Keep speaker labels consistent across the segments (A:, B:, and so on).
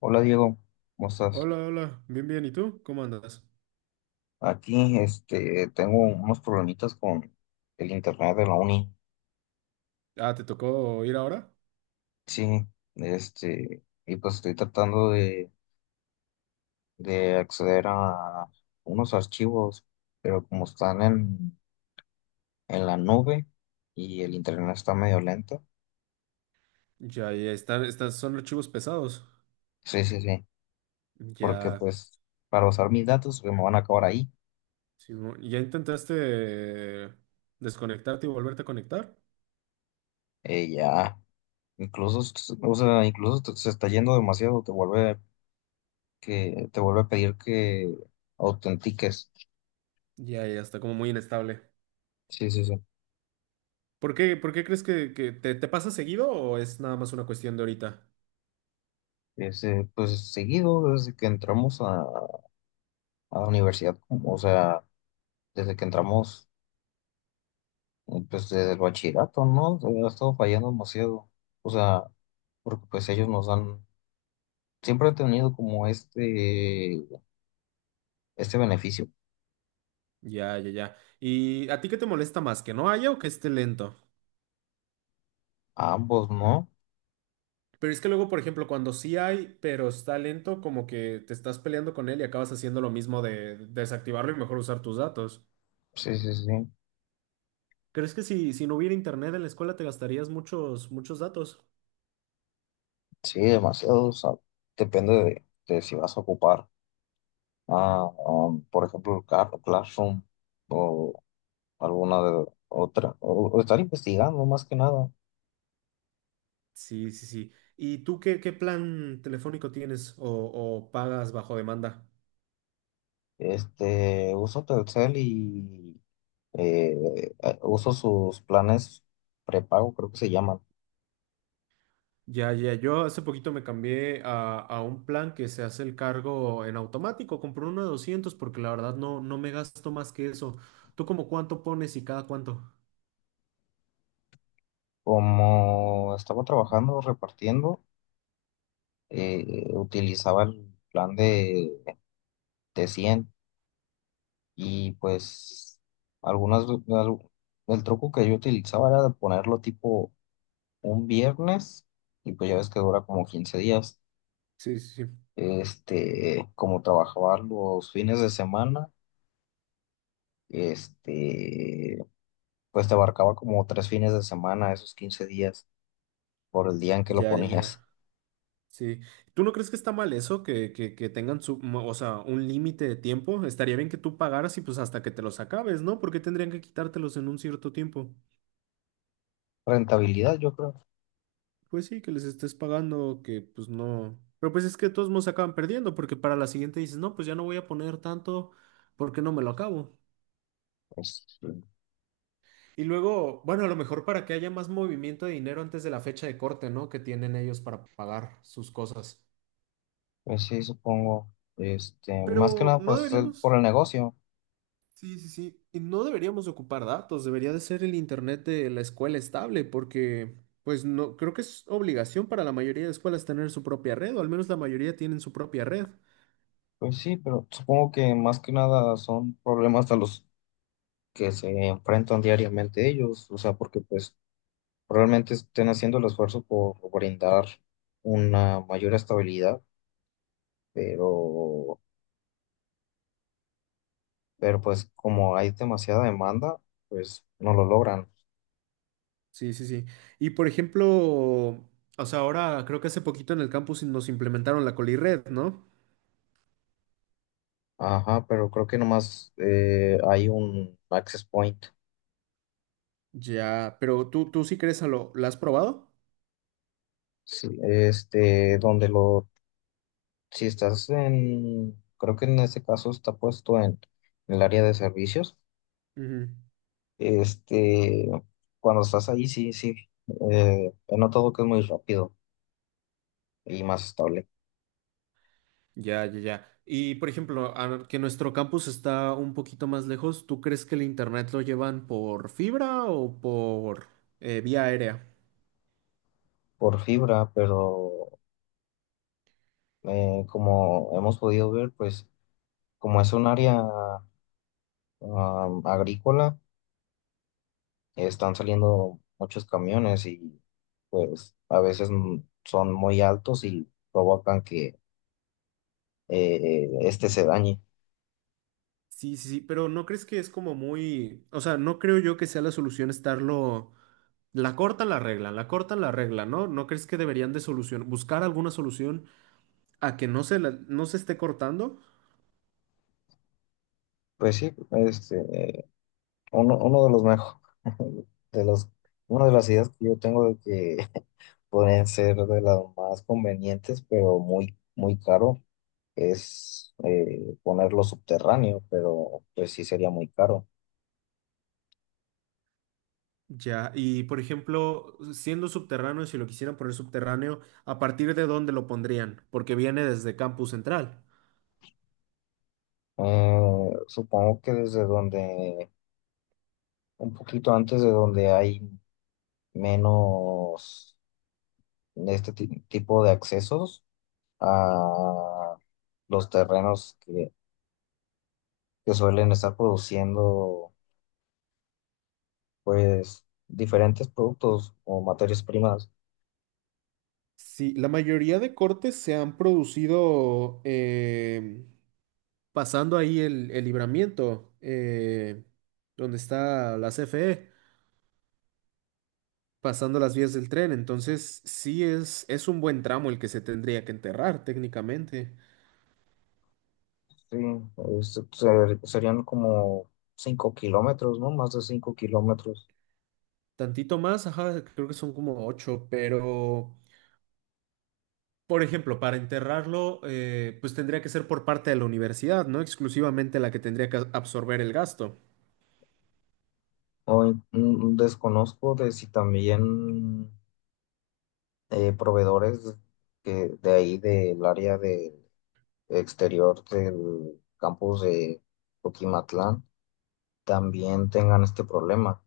A: Hola Diego, ¿cómo estás?
B: Hola, hola, bien, bien. ¿Y tú? ¿Cómo andas?
A: Aquí tengo unos problemitas con el internet de la uni.
B: Ah, ¿te tocó ir ahora?
A: Sí, y pues estoy tratando de acceder a unos archivos, pero como en la nube y el internet está medio lento,
B: Ya, ya estas son archivos pesados.
A: sí, sí, sí, porque
B: Ya,
A: pues para usar mis datos se me van a acabar ahí.
B: sí, ¿ya intentaste desconectarte y volverte a conectar?
A: Ya, incluso, o sea, incluso se está yendo demasiado, te vuelve que te vuelve a pedir que autentiques.
B: Ya, ya está como muy inestable.
A: Sí, sí, sí.
B: ¿Por qué crees que te pasa seguido o es nada más una cuestión de ahorita?
A: Ese, pues seguido, desde que a la universidad, o sea, desde que entramos, pues desde el bachillerato, ¿no? Ha estado fallando demasiado. O sea, porque pues siempre han tenido como este beneficio.
B: Ya, ya, ya. ¿Y a ti qué te molesta más? ¿Que no haya o que esté lento?
A: A ambos, ¿no?
B: Pero es que luego, por ejemplo, cuando sí hay, pero está lento, como que te estás peleando con él y acabas haciendo lo mismo de desactivarlo y mejor usar tus datos.
A: Sí, sí, sí.
B: ¿Crees que si, si no hubiera internet en la escuela te gastarías muchos, muchos datos?
A: Sí, demasiado. O sea, depende de, de si vas a ocupar, por ejemplo, el Classroom. O alguna de otra, o estar investigando más que nada.
B: Sí, sí, sí. ¿Y tú qué, plan telefónico tienes o pagas bajo demanda?
A: Este, uso Telcel y eh, uso sus planes prepago, creo que se llaman.
B: Ya, ya, yo hace poquito me cambié a un plan que se hace el cargo en automático. Compré uno de 200 porque la verdad no me gasto más que eso. ¿Tú como cuánto pones y cada cuánto?
A: Como estaba trabajando repartiendo, utilizaba el de 100 y pues algunas, al- el truco que yo utilizaba era de ponerlo tipo un viernes y pues ya ves que dura como 15 días.
B: Sí, sí, sí.
A: Este, como trabajaba los fines de semana, este, pues te abarcaba como tres fines de semana, esos 15 días, por el día en que lo
B: Ya, ya,
A: ponías.
B: ya. Sí. ¿Tú no crees que está mal eso? Que tengan su, o sea, un límite de tiempo. Estaría bien que tú pagaras y pues hasta que te los acabes, ¿no? Porque tendrían que quitártelos en un cierto tiempo.
A: Rentabilidad, yo creo.
B: Pues sí, que les estés pagando, que pues no. Pero pues es que de todos modos acaban perdiendo, porque para la siguiente dices, no, pues ya no voy a poner tanto porque no me lo acabo.
A: Pues,
B: Y luego, bueno, a lo mejor para que haya más movimiento de dinero antes de la fecha de corte, ¿no? Que tienen ellos para pagar sus cosas.
A: pues sí, supongo. Este, más que
B: Pero
A: nada,
B: no
A: por
B: deberíamos.
A: el negocio.
B: Sí, sí, sí. Y no deberíamos ocupar datos, debería de ser el internet de la escuela estable, porque pues no, creo que es obligación para la mayoría de escuelas tener su propia red, o al menos la mayoría tienen su propia red.
A: Pues sí, pero supongo que más que nada son problemas a los que se enfrentan diariamente ellos. O sea, porque pues probablemente estén haciendo el esfuerzo por brindar una mayor estabilidad, pero pero pues como hay demasiada demanda, pues no lo logran.
B: Sí, sí, sí. Y por ejemplo, o sea, ahora creo que hace poquito en el campus nos implementaron la Colired, ¿no?
A: Ajá, pero creo que nomás hay un access point,
B: Ya, pero tú sí crees a lo, ¿la has probado?
A: sí, si estás en, creo que en este caso está puesto en el área de servicios,
B: Ujú.
A: este, cuando estás ahí, sí, sí, he notado que es muy rápido y más estable
B: Ya, ya, ya. Y por ejemplo, que nuestro campus está un poquito más lejos, ¿tú crees que el internet lo llevan por fibra o por vía aérea?
A: por fibra, pero como hemos podido ver, pues como es un área agrícola, están saliendo muchos camiones y pues a veces son muy altos y provocan que se dañe.
B: Sí, sí, sí, pero ¿no crees que es como muy, o sea, no creo yo que sea la solución estarlo, la cortan la regla, la cortan la regla, ¿no? ¿No crees que deberían buscar alguna solución a que no se esté cortando?
A: Pues sí, este, eh, uno de los mejores, de los, una de las ideas que yo tengo de que pueden ser de las más convenientes, pero muy caro, es ponerlo subterráneo, pero pues sí sería muy caro.
B: Ya, y por ejemplo, siendo subterráneo, si lo quisieran poner subterráneo, ¿a partir de dónde lo pondrían? Porque viene desde Campus Central.
A: Supongo que un poquito antes de donde hay menos de este tipo de accesos a los terrenos que suelen estar produciendo pues diferentes productos o materias primas.
B: Sí, la mayoría de cortes se han producido pasando ahí el, libramiento, donde está la CFE, pasando las vías del tren. Entonces, sí es un buen tramo el que se tendría que enterrar técnicamente.
A: Sí, serían como 5 kilómetros, ¿no? Más de 5 kilómetros.
B: Tantito más, ajá, creo que son como 8, pero, por ejemplo, para enterrarlo, pues tendría que ser por parte de la universidad, no exclusivamente la que tendría que absorber el gasto.
A: Hoy desconozco de si también proveedores que de ahí del área de exterior del campus de... Coquimatlán también tengan este problema.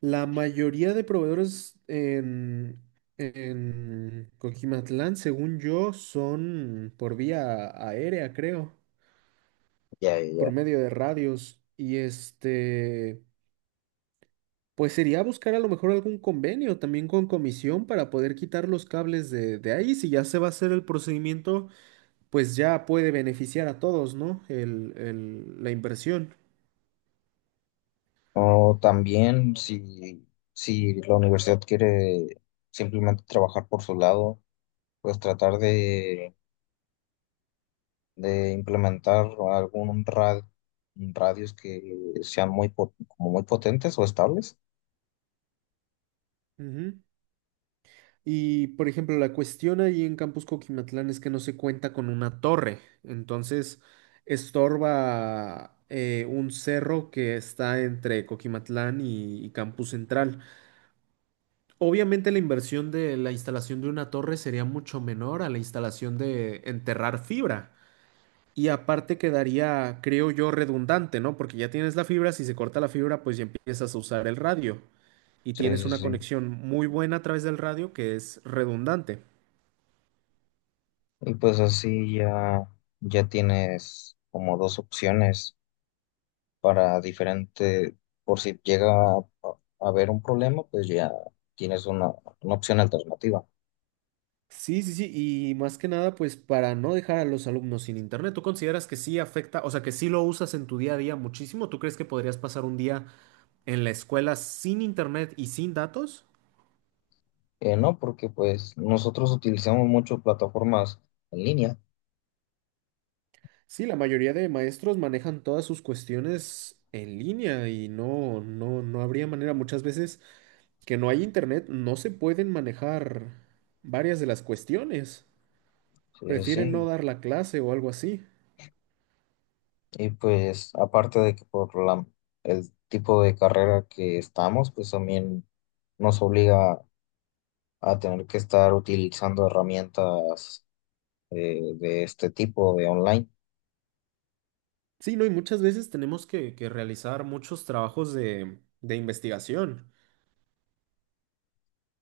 B: La mayoría de proveedores en, Coquimatlán, según yo, son por vía aérea, creo,
A: Ya, ya,
B: por
A: ya.
B: medio de radios. Y este, pues sería buscar a lo mejor algún convenio también con comisión para poder quitar los cables de ahí. Si ya se va a hacer el procedimiento, pues ya puede beneficiar a todos, ¿no? El- la inversión.
A: O también si la universidad quiere simplemente trabajar por su lado, pues tratar de implementar algún ra- radios que sean como muy potentes o estables.
B: Ujú. Y, por ejemplo, la cuestión ahí en Campus Coquimatlán es que no se cuenta con una torre, entonces estorba un cerro que está entre Coquimatlán y Campus Central. Obviamente la inversión de la instalación de una torre sería mucho menor a la instalación de enterrar fibra. Y aparte quedaría, creo yo, redundante, ¿no? Porque ya tienes la fibra, si se corta la fibra, pues ya empiezas a usar el radio. Y
A: Sí,
B: tienes
A: sí,
B: una
A: sí.
B: conexión muy buena a través del radio que es redundante.
A: Y pues ya tienes como dos opciones para diferente, por si llega a haber un problema, pues ya tienes una opción alternativa.
B: Sí, sí, sí, y más que nada, pues para no dejar a los alumnos sin internet, ¿tú consideras que sí afecta, o sea, que sí lo usas en tu día a día muchísimo? ¿Tú crees que podrías pasar un día en la escuela sin internet y sin datos?
A: No, porque pues nosotros utilizamos mucho plataformas en línea,
B: Sí, la mayoría de maestros manejan todas sus cuestiones en línea y no, no, no habría manera. Muchas veces que no hay internet, no se pueden manejar varias de las cuestiones.
A: sí, sí,
B: Prefieren no
A: sí.
B: dar la clase o algo así.
A: Y pues aparte de que por el tipo de carrera que estamos, pues también nos obliga a tener que estar utilizando herramientas de este tipo de online.
B: Sí, no, y muchas veces tenemos que realizar muchos trabajos de, investigación.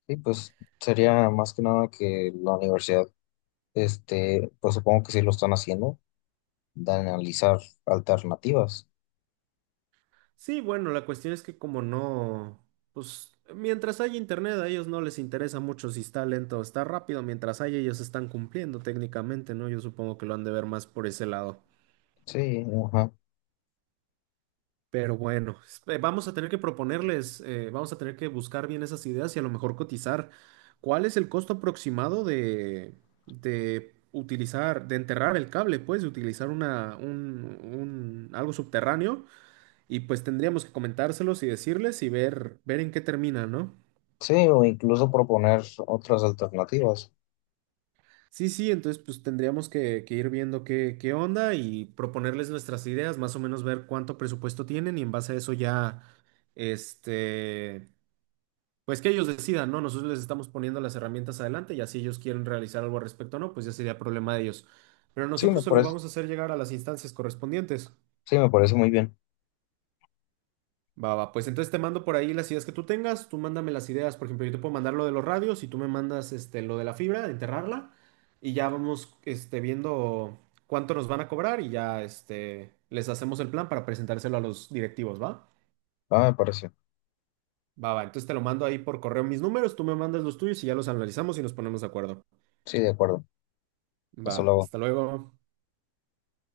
A: Y pues sería más que nada que la universidad, este, pues supongo que sí lo están haciendo, de analizar alternativas.
B: Sí, bueno, la cuestión es que como no, pues mientras haya internet a ellos no les interesa mucho si está lento o está rápido, mientras haya ellos están cumpliendo técnicamente, ¿no? Yo supongo que lo han de ver más por ese lado.
A: Sí, ajá.
B: Pero bueno, vamos a tener que proponerles, vamos a tener que buscar bien esas ideas y a lo mejor cotizar. ¿Cuál es el costo aproximado de, utilizar, de enterrar el cable, pues, de utilizar algo subterráneo? Y pues tendríamos que comentárselos y decirles y ver, en qué termina, ¿no?
A: Sí, o incluso proponer otras alternativas.
B: Sí, sí, entonces pues tendríamos que, ir viendo qué onda y proponerles nuestras ideas, más o menos ver cuánto presupuesto tienen y en base a eso ya, este. Pues que ellos decidan, ¿no? Nosotros les estamos poniendo las herramientas adelante y así ellos quieren realizar algo al respecto o no, pues ya sería problema de ellos. Pero
A: Sí, me
B: nosotros se lo
A: parece,
B: vamos a hacer llegar a las instancias correspondientes.
A: sí, me parece muy bien.
B: Va, va, pues entonces te mando por ahí las ideas que tú tengas, tú mándame las ideas, por ejemplo, yo te puedo mandar lo de los radios y tú me mandas este, lo de la fibra, de enterrarla y ya vamos este, viendo cuánto nos van a cobrar y ya este, les hacemos el plan para presentárselo a los directivos, ¿va?
A: Ah, me parece.
B: Va, va, entonces te lo mando ahí por correo mis números, tú me mandas los tuyos y ya los analizamos y nos ponemos de acuerdo.
A: Sí, de acuerdo. Eso lo
B: Va,
A: hago.
B: hasta luego.